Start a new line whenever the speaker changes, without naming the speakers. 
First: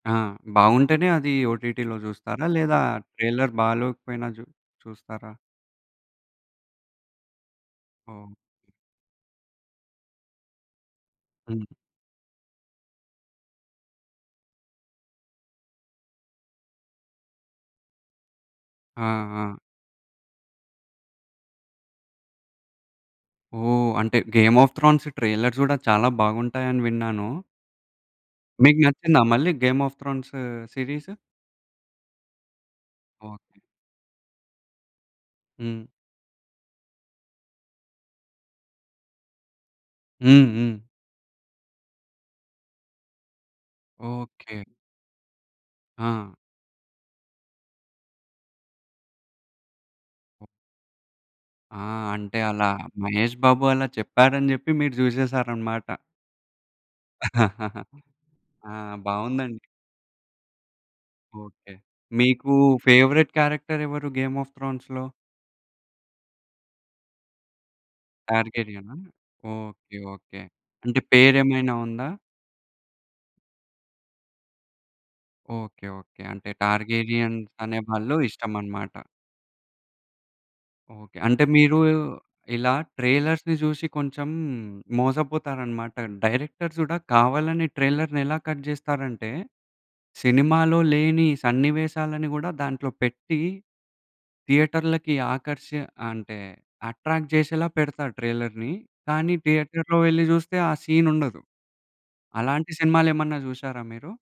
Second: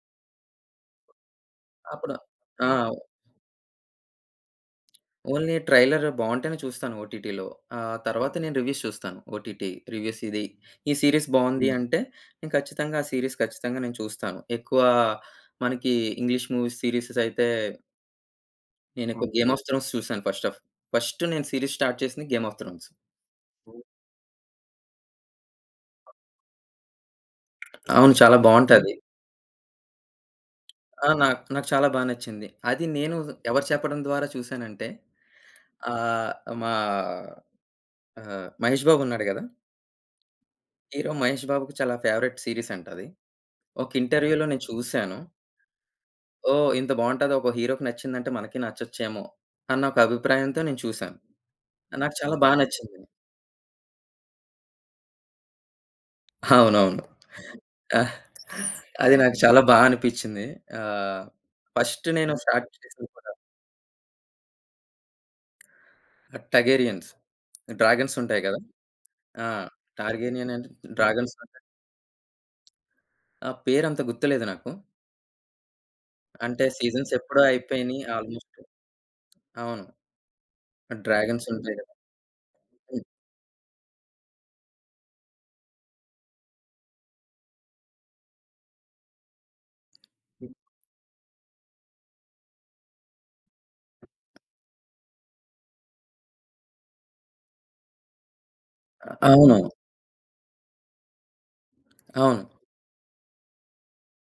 ఆ! బావుంటేనే అది ఓటీటీలో
అపును
చూస్తారా?
ఆ!
లేదా ట్రైలర్ బాలోకపోయినా చు చూస్తారా?
ఓన్లీ ట్రైలర్ బావుంటేనే చూస్తాను ఓటీటీలో. ఆహ్,
ఓహ్!
తరువాత నేను రివ్యూస్ చూస్తాను. OTT reviews. "ఇది ఈ సీరీస్
హ్మ్.
బావుంది" అంటే నేను ఖచ్చితంగా ఆ సీరీస్ ఖచ్చితంగా నేను చూస్తాను. ఎక్కువ మనకి ఇంగ్లీష్ మూవీస్, సీరీస్ అయితే
ఆ!
నేనొక 'గేమ్
ఆ!
ఆఫ్ థ్రోన్స్' చూసాను ఫస్ట్ ఆఫ్ ఫస్ట్ నేను సీరీస్ స్టార్ట్ చేసింది 'గేమ్ ఆఫ్ థ్రోన్స్'.
ఓహ్! అంటే గేమ్ ఆఫ్ థ్రోన్స్ ట్రైలర్స్ కూడా చాలా బాగుంటాయని విన్నాను.
అవును. చాలా
మీకు
బావుంటాది.
నచ్చిందా మళ్ళీ గేమ్ ఆఫ్ థ్రోన్స్
ఆ!
సీరీస్?
నాకు నాకు చాలా బా నచ్చింది! అది నేను
ఓకే.
ఎవరు చెప్పడం ద్వారా చూశానంటే
హ్మ్.
ఆహ్, మా ఆహ్, మహేష్ బాబున్నాడు కదా!
హ్మ్ హ్మ్.
హీరో మహేష్ బాబుకి చాలా ఫేవరైట్ సీరీస్ అంట అది. ఒక ఇంటర్వ్యూలో
ఓకే.
నేను చూసాను.
ఆ!
ఓహ్! ఇంత బావుంటదో! ఒక హీరోకి నచ్చిందంటే మనకి నచ్చొచ్చేమో! అన్న ఒక
ఓ
అభిప్రాయంతో నేను చూశాను.
ఆ!
నాకు చాలా
అంటే
బా
అలా
నచ్చింది!
మహేష్ బాబు అలా చెప్పారని చెప్పి మీరు చూసేసారన్నమాట.
అవునవును. ఆహ్,
ఆ!
అది నాకు
బావుందండి!
చాలా బా అనిపిచింది. ఆహ్,
ఓకే.
ఫస్ట్ నేను
మీకు
స్టార్ట్ చేసింది
ఫేవరెట్
కూడా
క్యారెక్టర్ ఎవరు? గేమ్ ఆఫ్ థ్రోన్స్‌లో?
టార్గేరియన్స్. డ్రాగన్స్ ఉంటాయి కదా!
టార్గెరియనా?
ఆ!
Okay okay.
టార్గేరియన్ అంటే
అంటే
డ్రాగన్స్ ఉంట
పేరేమైనా ఉందా?
ఆహ్, పేరంత గుర్తులేదు నాకు.
Okay, okay. అంటే
అంటే సీజన్స్ ఎప్పుడో
టార్గెలియన్స్ అనే
అయిపోయినయి
వాళ్ళు
ఆల్మోస్ట్.
ఇష్టమనమాట.
అవును.
ఓకే. అంటే
డ్రాగన్స్ ఉంటాయి
మీరు
కదా!
ఇలా
హ్మ్.
ట్రైలర్స్‌ని చూసి కొంచెం మోసపోతారన్నమాట. డైరెక్టర్స్ కూడా కావాలని ట్రైలర్‌ని ఎలా కట్ చేస్తారంటే,
హ్మ్.
సినిమాలో లేని సన్నివేశాలని కూడా దాంట్లో పెట్టి థియేటర్‌లకి ఆకర్షి అంటే అట్రాక్ట్ చేసేలా పెడతారు ట్రైలర్‌ని.
అ
కానీ
అవును.
థియేటర్‌లో వెళ్లి జూస్తే ఆ సీన్ ఉండదు.
అవును.
అలాంటి సినిమాలు ఏమన్నా జూసారా మీరు?